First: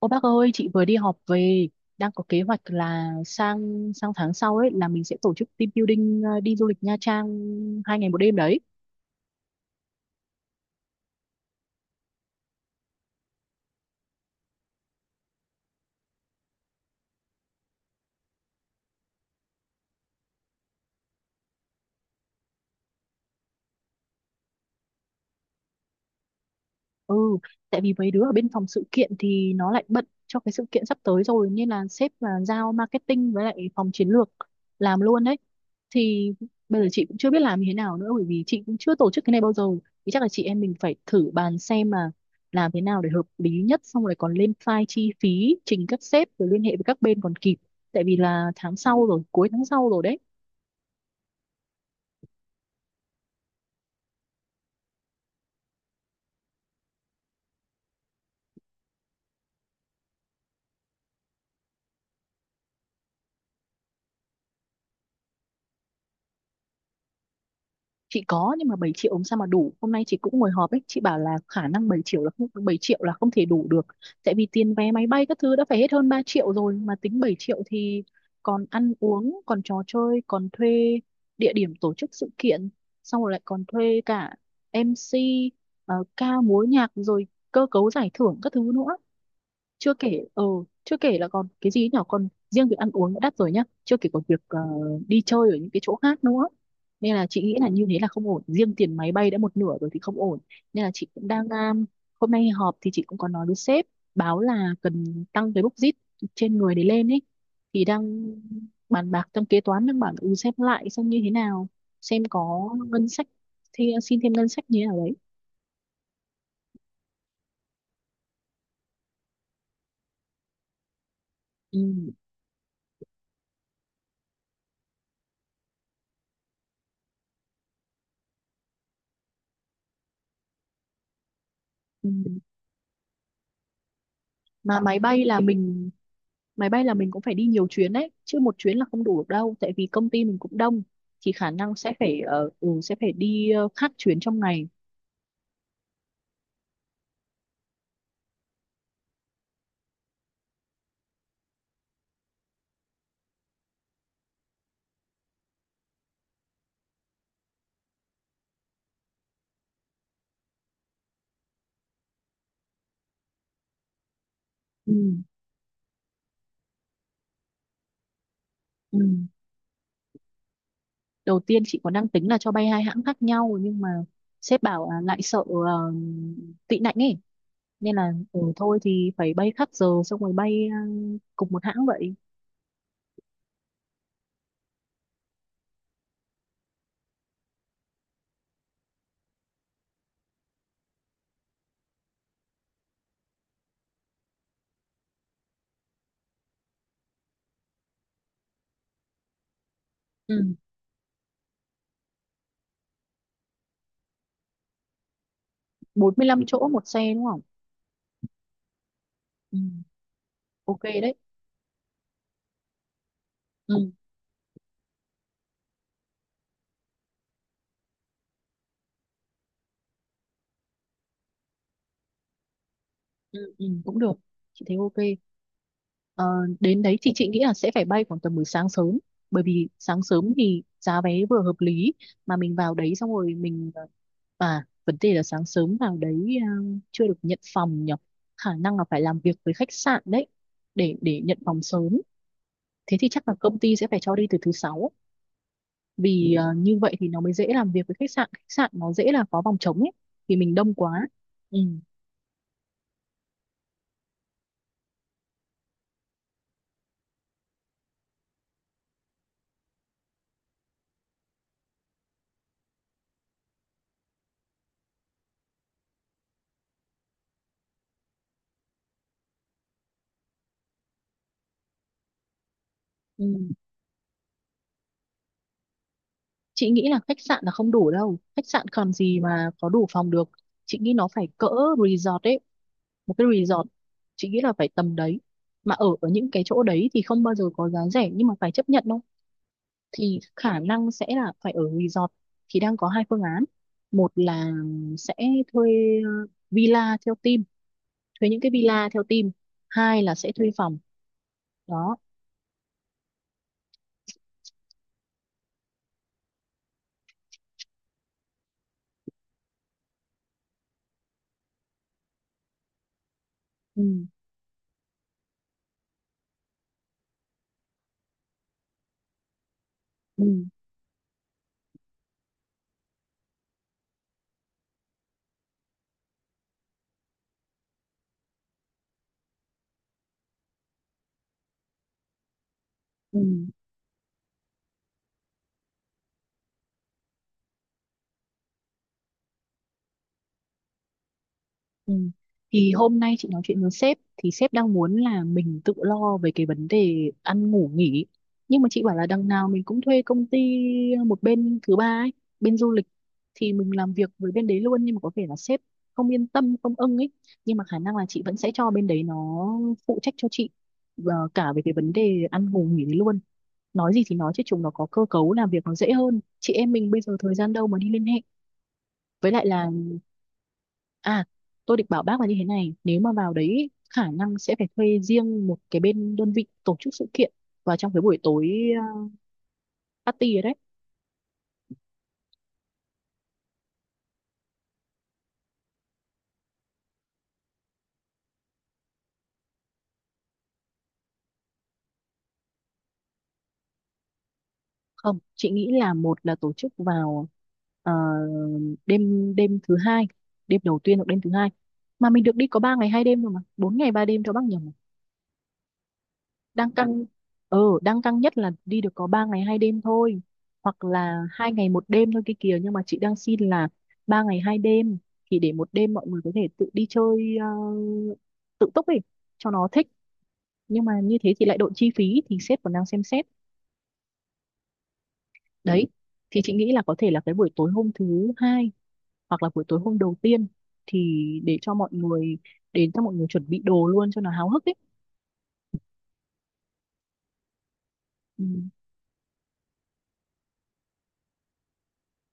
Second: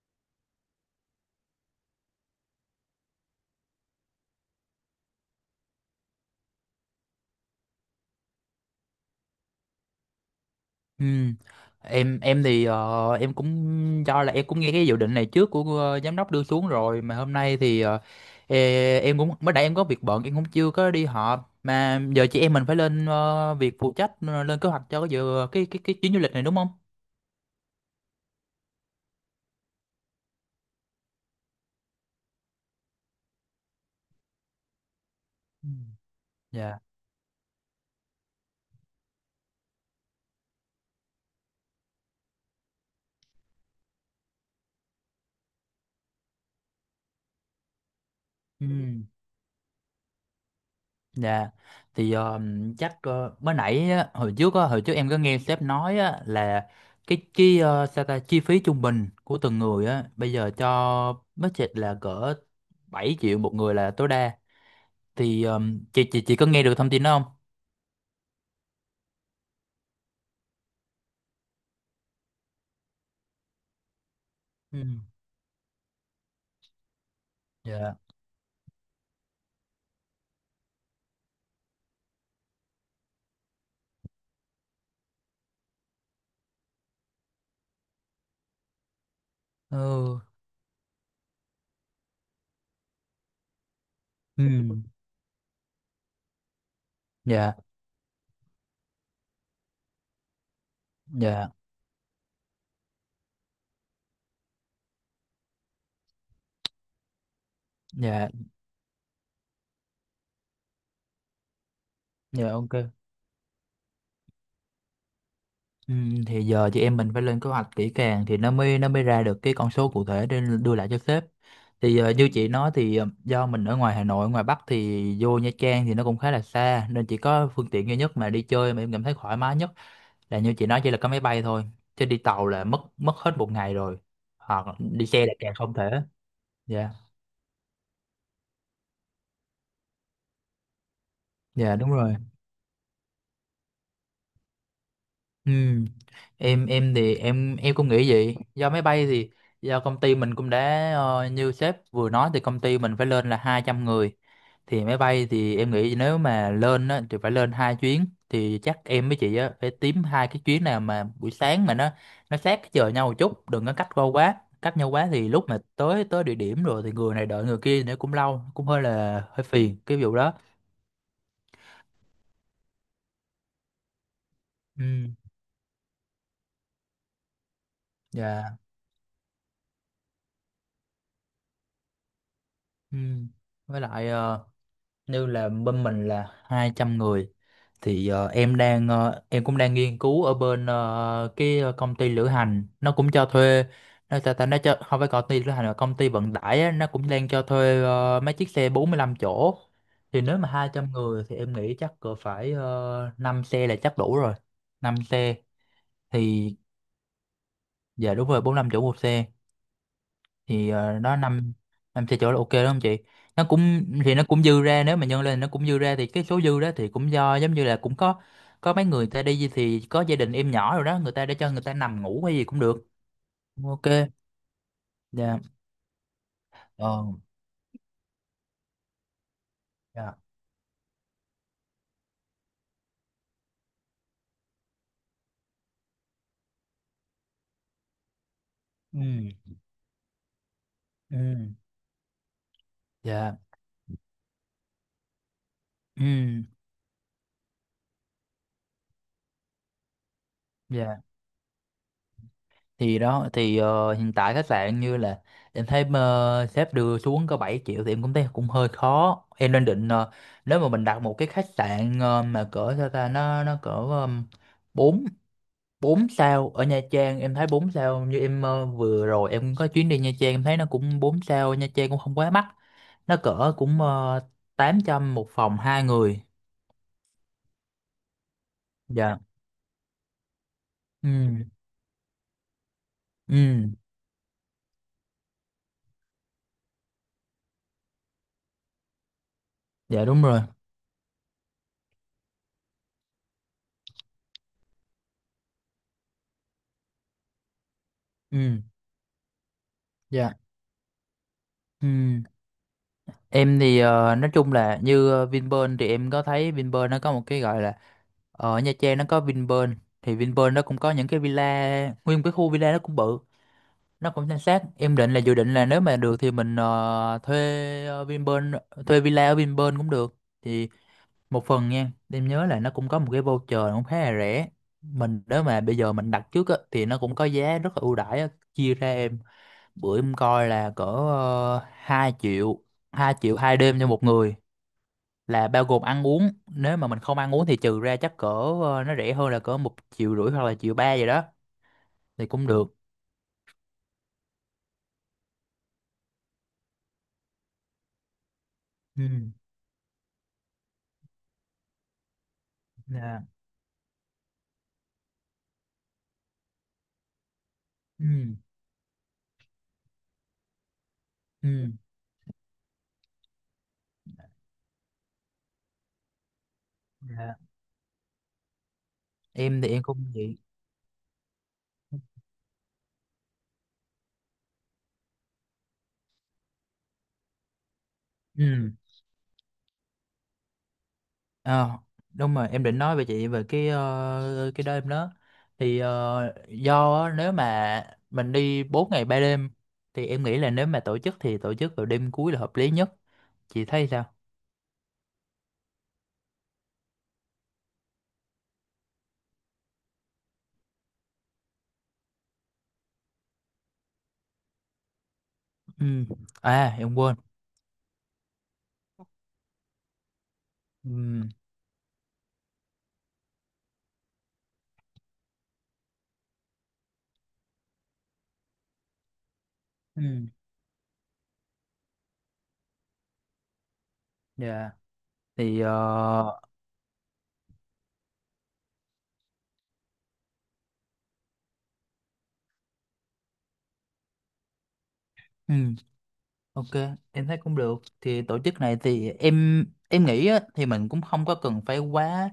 Ô bác ơi, chị vừa đi họp về, đang có kế hoạch là sang sang tháng sau ấy là mình sẽ tổ chức team building, đi du lịch Nha Trang 2 ngày 1 đêm đấy. Ừ. Em thì em cũng do là em cũng nghe cái dự định này trước của giám đốc đưa xuống rồi, mà hôm nay em cũng mới nãy em có việc bận, em cũng chưa có đi họp, mà giờ chị em mình phải lên việc phụ trách, lên kế hoạch cho cái dự cái chuyến du lịch này, đúng không? Ừ, tại vì mấy đứa ở bên phòng sự kiện thì nó lại bận cho cái sự kiện sắp tới rồi nên là sếp là giao marketing với lại phòng chiến lược làm luôn đấy. Ừ. Thì Dạ. bây giờ chị cũng chưa biết làm như thế nào nữa, bởi vì chị cũng chưa tổ chức cái này bao giờ. Thì chắc là chị em mình phải thử bàn xem mà làm thế nào để hợp lý nhất, xong rồi còn lên file chi phí trình các sếp rồi liên hệ với các bên còn kịp. Tại vì là Ừ. tháng sau rồi, cuối tháng sau rồi đấy. Dạ. Thì ờ, chắc ờ, mới nãy á, hồi trước em có nghe sếp nói á, là sao ta, chi phí trung bình của từng người á bây giờ cho budget là cỡ 7 triệu một người là tối đa. Thì ờ, chị có nghe được thông tin đó không? Chị có, nhưng mà 7 triệu làm sao mà đủ. Hôm nay chị cũng ngồi họp ấy, chị bảo là khả năng 7 triệu là không, 7 triệu là không thể đủ được, tại vì tiền Ừ. vé máy bay các thứ đã phải hết hơn 3 triệu rồi, mà tính 7 triệu Dạ. thì còn ăn uống, còn trò chơi, còn thuê địa điểm tổ chức sự kiện, xong rồi lại còn thuê cả MC, ca múa nhạc, rồi cơ cấu giải thưởng các thứ nữa. chưa Ừ. kể ờ chưa kể là còn cái gì nhỏ, còn riêng việc ăn uống đã đắt rồi nhá, chưa kể còn việc Ừ. Đi chơi ở những cái chỗ khác nữa. Nên là chị Dạ, nghĩ là như thế là không ổn, riêng tiền máy bay đã một nửa rồi thì không ổn. Nên là chị cũng đang dạ, hôm nay họp thì chị cũng có nói với sếp, báo là cần tăng cái bốc dít trên người để lên ấy. Thì đang dạ, bàn bạc, trong kế toán đang bảo là, ừ, xem lại xem như thế nào, xem dạ, có ok. ngân sách thì xin thêm ngân sách như thế nào đấy. Ừ, thì giờ chị em mình phải lên kế hoạch kỹ càng thì nó mới ra được cái con số cụ thể để đưa lại cho sếp. Ừ, Như chị nói thì do mình ở ngoài Hà Nội, ngoài Bắc, thì vô Nha Trang thì nó cũng khá là xa, nên chỉ có phương tiện duy nhất mà đi chơi mà em cảm thấy thoải mái nhất là như chị nói, chỉ là có máy bay thôi, chứ ừ. đi tàu là mất mất hết một ngày rồi, hoặc Mà máy đi bay xe là là càng không mình thể. máy bay Dạ. là mình cũng phải đi nhiều chuyến đấy chứ, một chuyến là không đủ được đâu, tại vì công ty mình cũng đông. Thì khả năng Dạ đúng sẽ rồi. phải sẽ phải đi khác chuyến trong ngày. Ừ. Em thì em cũng nghĩ vậy. Do máy bay thì do công ty mình cũng đã, như sếp vừa nói, thì công ty mình phải lên là 200 người. Thì máy bay thì em nghĩ nếu mà lên á, thì phải lên hai chuyến, thì chắc em với chị á phải tím hai cái chuyến nào mà buổi sáng mà nó sát cái giờ nhau một chút, đừng có cách qua quá. Cách nhau Ừ. quá thì lúc mà tới tới địa điểm rồi thì người này đợi người kia nữa cũng lâu, cũng hơi Ừ. là hơi phiền cái vụ đó. Đầu tiên chị còn đang tính là cho bay hai hãng khác nhau, nhưng mà sếp bảo là Ừ. lại sợ tị nạnh ấy, nên là ừ, Dạ. thôi thì phải bay khác giờ, xong rồi bay cùng một hãng vậy. Ừ. Với lại, như là bên mình là 200 người, thì em cũng đang nghiên cứu ở bên, cái công ty lữ hành nó cũng cho thuê, nó ta, ta nó cho, không phải công ty lữ hành mà công ty vận tải á, nó cũng đang cho thuê mấy chiếc xe 45 chỗ. Thì nếu mà Ừ. 200 người thì em nghĩ chắc cỡ phải 5 xe là chắc đủ rồi. Năm xe. 45 Thì chỗ một xe đúng không? dạ đúng rồi, 45 chỗ một xe. Ừ. Ok đấy. đó, năm năm xe chỗ là ok đó không chị, nó cũng Ừ. thì nó cũng dư ra, nếu mà nhân lên nó cũng dư ra, thì cái số dư đó thì cũng do giống như là cũng có mấy người ta đi thì có gia đình em nhỏ rồi đó, người ta để cho người ta nằm ngủ hay gì cũng được. Ừ. Ừ. Ok. Cũng được. Chị thấy ok. Dạ. Ờ, đến đấy Ờ. thì chị nghĩ là sẽ phải bay khoảng tầm buổi sáng sớm, bởi vì sáng Dạ. sớm thì giá vé vừa hợp lý mà mình vào đấy xong rồi mình, à, vấn đề là sáng sớm vào đấy à, chưa được nhận phòng nhỉ. Khả năng là phải Ừ. làm việc với khách sạn đấy, để nhận Ừ. phòng sớm. Thế thì chắc là Dạ. công ty sẽ phải cho đi từ thứ sáu, vì Ừ. à, như vậy thì nó mới dễ làm việc với khách sạn, khách sạn nó dễ là có phòng trống ấy, vì mình đông Dạ, quá. Ừ. thì đó, hiện tại khách sạn như là em thấy sếp đưa xuống có 7 triệu, thì em cũng thấy cũng hơi khó, em đang định nếu mà mình đặt một cái khách sạn mà cỡ sao ta, nó cỡ bốn 4 sao ở Nha Trang, em thấy 4 sao, như em vừa rồi em có chuyến đi Nha Trang em thấy nó cũng 4 sao, Nha Trang cũng không quá mắc, nó cỡ Ừ. cũng uh, 800 một phòng hai người. Chị nghĩ là khách sạn là không đủ đâu, khách sạn còn Dạ. gì mà có đủ phòng được. Chị nghĩ nó phải cỡ Ừ. resort ấy, một cái resort, Ừ. chị nghĩ là phải tầm đấy. Mà ở ở những cái chỗ đấy thì không bao giờ có giá rẻ nhưng mà phải chấp nhận đâu. Dạ Thì đúng rồi. khả năng sẽ là phải ở resort. Thì đang có hai phương án. Một là sẽ thuê ờ, villa theo team, thuê những cái Ừ. villa theo team. Hai là sẽ Dạ. thuê phòng đó. Ừ. Em thì nói chung là như Vinpearl thì em có thấy Vinpearl nó có một cái gọi là, ở Nha Trang nó có Vinpearl, thì Vinpearl nó cũng có những cái villa, nguyên một cái khu villa nó cũng bự, Ừ. nó cũng san sát, em định là dự định là nếu mà được thì mình thuê Vinpearl, thuê villa ở Vinpearl cũng được. Ừ. Thì một phần nha, em nhớ là nó cũng có một cái voucher cũng khá là rẻ, mình nếu mà bây giờ mình đặt trước á, thì nó cũng có giá rất là ưu đãi á. Chia ra, em bữa em coi là cỡ, 2 triệu hai Ừ. triệu hai đêm cho một người, là bao gồm ăn uống, nếu mà mình không ăn uống thì trừ ra chắc cỡ, nó rẻ hơn là cỡ một triệu rưỡi hoặc là triệu ba vậy đó, Ừ. thì cũng được. Thì hôm nay chị nói chuyện với sếp thì sếp đang muốn là mình tự lo về cái vấn đề ăn ngủ nghỉ, nhưng mà chị bảo là đằng Ừ. nào mình cũng thuê công ty, một bên thứ ba ấy, bên du lịch, Dạ. thì mình làm việc với bên đấy luôn. Nhưng mà có vẻ là sếp không yên tâm, không ưng ấy, nhưng mà khả năng là chị vẫn Ừ. sẽ cho bên đấy nó phụ trách cho chị và cả về Ừ. cái vấn đề ăn ngủ nghỉ đấy luôn. Nói gì thì nói chứ chúng nó có cơ cấu làm việc nó dễ hơn, chị em mình bây giờ thời Dạ. gian đâu mà đi liên hệ với lại Em thì là. em cũng vậy. À, tôi định bảo bác là như thế này, nếu mà vào đấy ý, khả năng sẽ phải thuê riêng một cái bên đơn vị tổ chức sự kiện vào trong cái buổi tối, Ừ. ờ, party ấy đấy. À, đúng rồi, em định nói về chị về cái, cái đó em đó. Do á, nếu mà mình đi 4 ngày 3 đêm thì em nghĩ là nếu mà tổ chức thì tổ chức vào đêm cuối là hợp lý nhất, chị thấy sao? Không, chị nghĩ là một là tổ chức vào ờ, đêm đêm thứ hai, đêm đầu tiên hoặc đêm thứ hai. Mà mình được đi có 3 ngày 2 đêm rồi mà, 4 ngày 3 đêm cho bác nhầm. Ừ. Đang À em căng, quên. Đang căng nhất là đi được có 3 ngày 2 đêm thôi, hoặc là Ừ. 2 ngày 1 đêm thôi kia kìa, nhưng mà chị đang xin là 3 ngày 2 đêm, thì để một đêm mọi người có thể tự đi chơi tự túc ấy cho nó thích. Ừ. Nhưng mà như thế thì lại đội chi phí thì sếp còn đang xem xét. Dạ. thì Đấy, thì ờ, chị nghĩ là có thể là cái buổi tối hôm thứ hai hoặc là buổi tối hôm đầu tiên, thì để cho mọi người đến, cho mọi người chuẩn bị đồ luôn cho nó háo hức ấy. ừ. Ok, em thấy cũng được. Thì tổ Ừ. chức này thì em nghĩ á, thì mình cũng không có cần phải quá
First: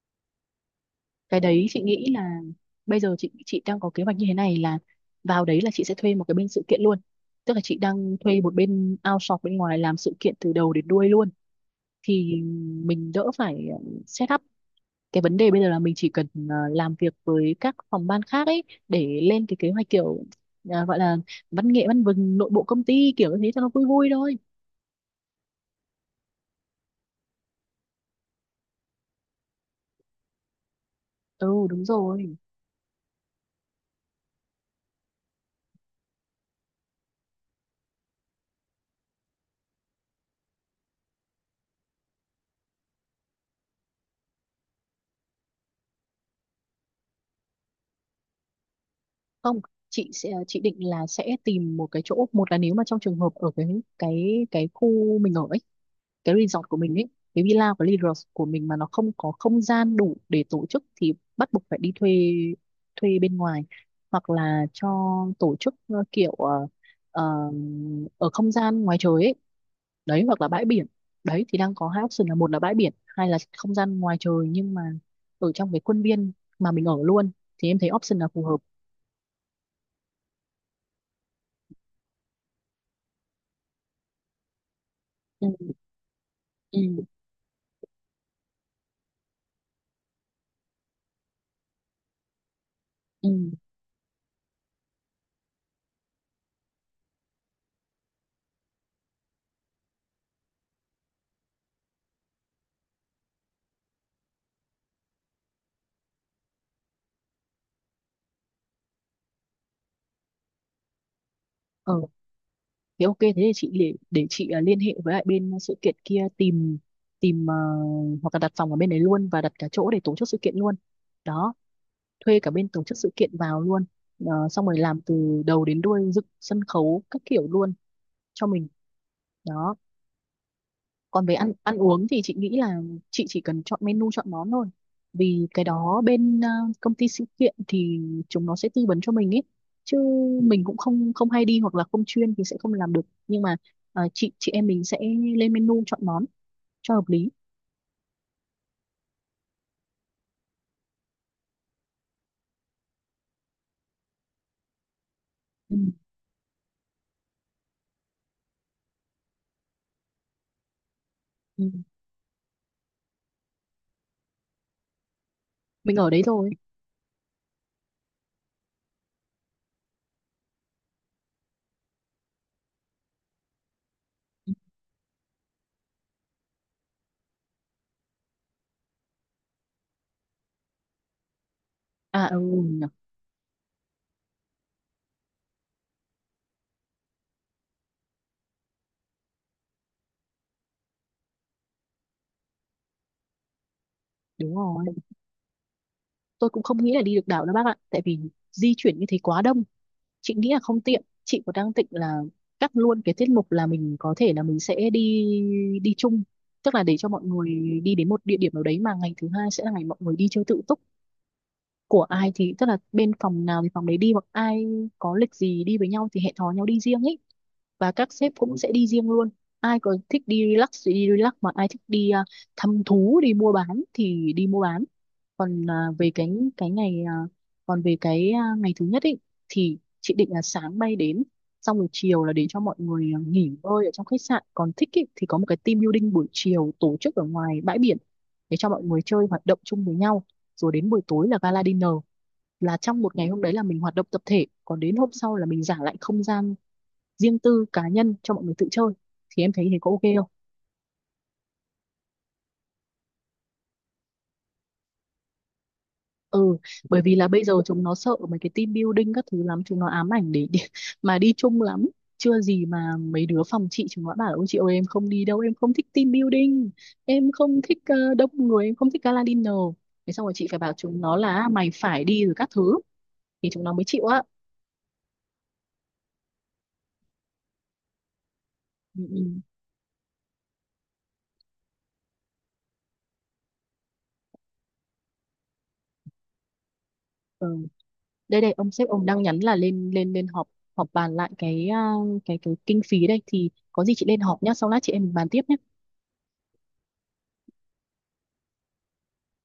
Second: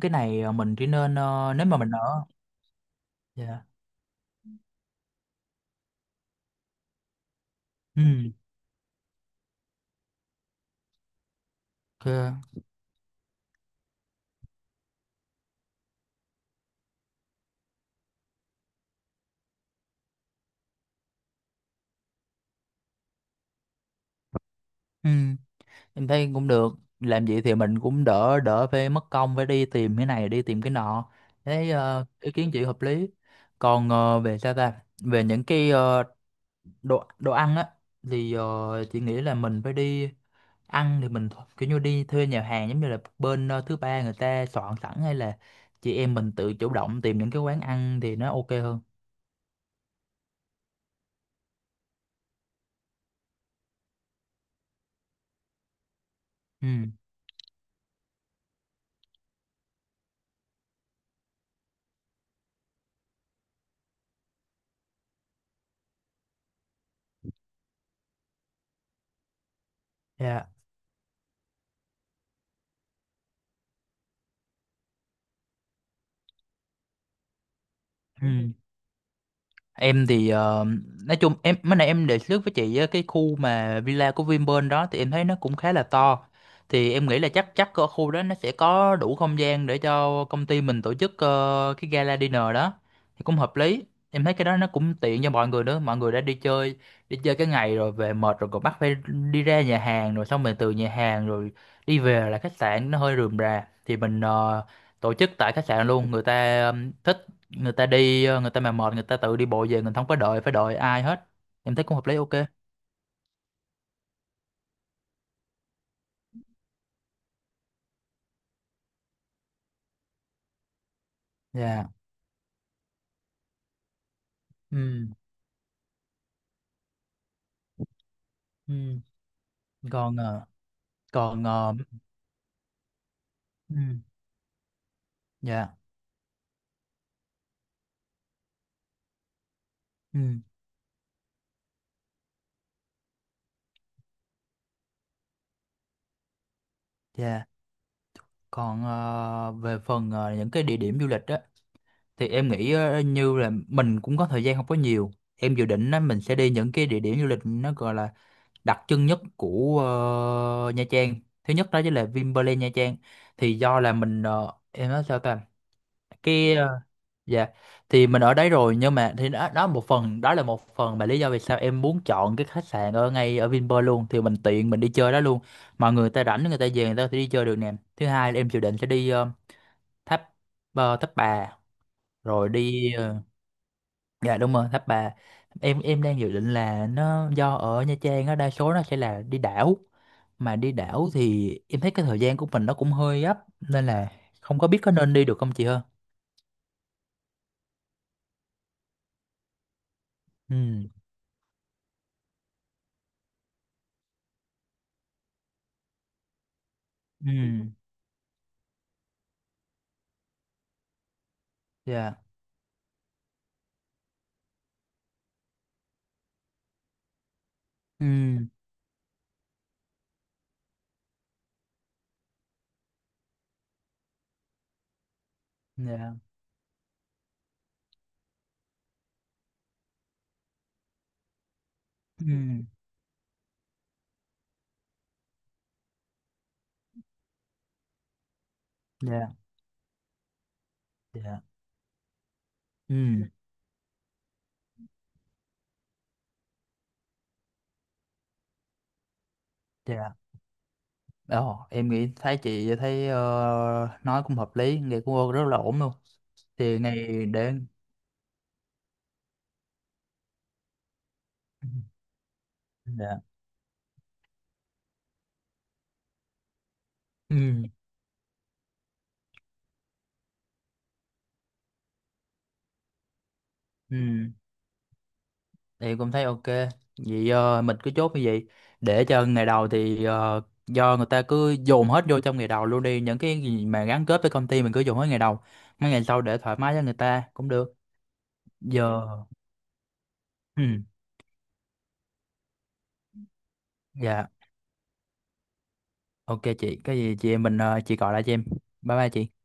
cái này, mình chỉ nên, Cái đấy nếu mà chị mình ở. nghĩ là bây giờ chị Dạ. đang có kế hoạch như thế này là vào đấy là chị sẽ thuê một cái bên sự kiện luôn, tức là chị Ừ, đang thuê một bên outsource bên ngoài làm sự kiện từ đầu đến đuôi luôn. Thì ok. mình đỡ phải set up, cái vấn đề bây giờ là mình chỉ cần làm việc với các phòng ban khác ấy để lên cái kế hoạch, kiểu gọi là văn nghệ văn vừng nội bộ công ty, kiểu như thế cho nó vui vui thôi. Ừ, em thấy cũng được. Làm vậy thì mình cũng đỡ đỡ phải mất công phải đi tìm cái này đi tìm cái nọ. Ừ, Thấy đúng ý rồi. kiến chị hợp lý. Còn về sao ta? Về những cái, đồ đồ ăn á, thì chị nghĩ là mình phải đi ăn thì mình kiểu như đi thuê nhà hàng giống như là bên, thứ ba người ta soạn sẵn, hay là chị em mình tự chủ động tìm những cái quán ăn thì nó ok hơn? Không, chị định là sẽ tìm một cái chỗ, một là nếu mà trong trường hợp ở cái cái khu mình ở, cái resort Ừ. của mình ấy, cái villa của resort của mình mà nó không có không gian đủ để tổ chức thì bắt buộc phải đi thuê, thuê bên ngoài, hoặc là cho tổ chức kiểu ờ, ở không gian ngoài trời ấy đấy, hoặc Dạ. là bãi biển. Đấy, thì đang có hai option, là một là bãi biển, hai là không gian ngoài trời, nhưng mà ở trong cái khuôn viên mà mình ở luôn thì em thấy option là phù Ừ. hợp. Em thì nói chung em mới nãy em đề xuất với chị á, cái khu mà villa của Vinpearl đó thì em thấy nó cũng khá Ừ. là to. Ừ. Thì em nghĩ là chắc chắc ở khu đó nó sẽ có đủ không gian để cho công ty mình tổ chức cái gala dinner đó. Thì cũng hợp lý. Em thấy cái đó nó cũng tiện cho mọi người nữa, mọi người đã đi chơi cái ngày rồi về mệt rồi còn bắt phải đi ra nhà hàng, rồi xong mình từ nhà hàng rồi đi về là khách sạn nó hơi rườm rà. Thì mình tổ chức tại khách sạn luôn, người ta thích, người ta đi, người ta mà mệt người ta tự đi bộ về, mình không có đợi phải đợi ai hết. Em thấy cũng Ừ. hợp lý, ok. Thế ok, thế thì chị để, chị liên hệ với lại bên sự kiện kia, tìm tìm ờ, hoặc là đặt phòng ở bên đấy luôn và đặt cả chỗ để tổ chức sự kiện luôn. Đó, Dạ. thuê cả bên tổ chức sự kiện vào luôn. Ờ, xong rồi làm Ừ. từ đầu đến đuôi, dựng sân khấu các kiểu luôn cho mình. Ừ. Đó, Còn, còn về còn, ăn ăn uống thì chị nghĩ là chị chỉ cần ừ. chọn menu, chọn món thôi, vì cái Dạ. đó bên công ty sự kiện thì chúng nó sẽ tư vấn cho mình ấy, chứ Ừ. mình cũng không, không hay đi hoặc là không chuyên thì sẽ không làm được. Nhưng mà chị em mình sẽ lên menu, chọn món cho hợp lý. Dạ. Còn về phần, những cái địa điểm du lịch á, thì em nghĩ như là mình cũng có thời gian không có nhiều, em dự Ừ, định á mình sẽ đi những cái địa điểm du lịch nó gọi là đặc trưng nhất của, Nha Trang. Thứ ừ. nhất đó chính là Vinpearl Nha Trang, thì do là mình, em nói sao ta Mình ở đấy rồi. cái, dạ, thì mình ở đấy rồi, nhưng mà thì đó, đó một phần, đó là một phần mà lý do vì sao em muốn chọn cái khách sạn ở ngay ở Vinpearl luôn, thì mình tiện mình đi chơi đó luôn. Mọi người ta rảnh người ta về người ta có thể đi chơi được nè. Thứ hai là em dự định sẽ đi, tháp tháp bà, À, ừ, rồi nhở, đi, dạ, đúng rồi, tháp bà. Em đang dự định là nó do ở Nha Trang á, đa số nó sẽ là đi đảo, mà đi đảo thì em thấy cái thời gian của mình nó cũng hơi gấp, nên là đúng không có biết rồi. có nên đi được không chị ha. Tôi cũng không nghĩ là đi được đảo đâu bác ạ, tại vì di chuyển như thế quá đông chị nghĩ Ừ. là không tiện. Chị có đang định là cắt luôn cái tiết mục là mình có thể là mình sẽ đi, đi chung, tức là để cho mọi người Ừ. đi đến một địa điểm nào đấy, mà ngày thứ hai sẽ là ngày mọi người đi chơi tự túc của Dạ. ai thì, tức là bên phòng nào thì phòng đấy đi, hoặc ai có lịch gì đi với nhau thì hẹn hò nhau đi riêng ý, và Ừ. các sếp cũng sẽ đi riêng luôn. Ai có thích đi relax thì đi relax, mà ai thích đi à, thăm thú đi mua bán thì đi mua bán. Còn à, về Dạ. Cái ngày à, còn về cái à, ngày thứ nhất ấy thì chị định là sáng bay đến, xong rồi chiều Ừ, là để cho mọi người à, nghỉ ngơi ở trong khách sạn, còn thích ý, thì có một cái team building buổi chiều tổ chức ở ngoài bãi biển để cho mọi người chơi dạ, hoạt động chung với nhau, rồi đến buổi tối là dạ, gala dinner, là trong một ừ, ngày hôm đấy là mình hoạt động tập thể, còn đến hôm sau là mình giả lại không gian riêng tư cá nhân cho mọi người tự chơi. Thì em thấy thế có ok dạ. không? Ồ, em nghĩ thấy chị thấy, nói cũng hợp lý, nghe cũng rất là ổn luôn. Ừ, Thì bởi vì này là bây giờ để, chúng nó sợ mấy cái team building các thứ lắm, chúng nó ám ảnh để mà đi chung lắm. Chưa gì mà dạ, mấy đứa phòng chị chúng nó bảo, ôi chị ơi em không đi đâu, em không thích team building, em không ừ, thích đông người, em không thích gala dinner. Thế xong rồi chị phải bảo chúng nó là: "À, mày phải đi rồi các thứ", thì chúng nó mới chịu á. ừ, thì cũng thấy ok. Vậy mình cứ chốt như vậy, Ừ, để ừ, cho ngày đầu thì, do người ta cứ dồn hết vô trong ngày đầu luôn đi, những cái gì mà gắn kết với công ty mình cứ dồn hết ngày đầu, mấy ngày sau để thoải mái cho người ta cũng ừ. được. Đây đây, ông sếp Giờ, ông đang nhắn là lên lên lên họp ừ, họp bàn lại cái à, cái kinh phí đây, thì có gì chị lên dạ, họp nhá, sau lát chị em mình bàn tiếp nhá. ok chị, cái gì chị em mình, chị gọi lại cho em. Bye bye chị.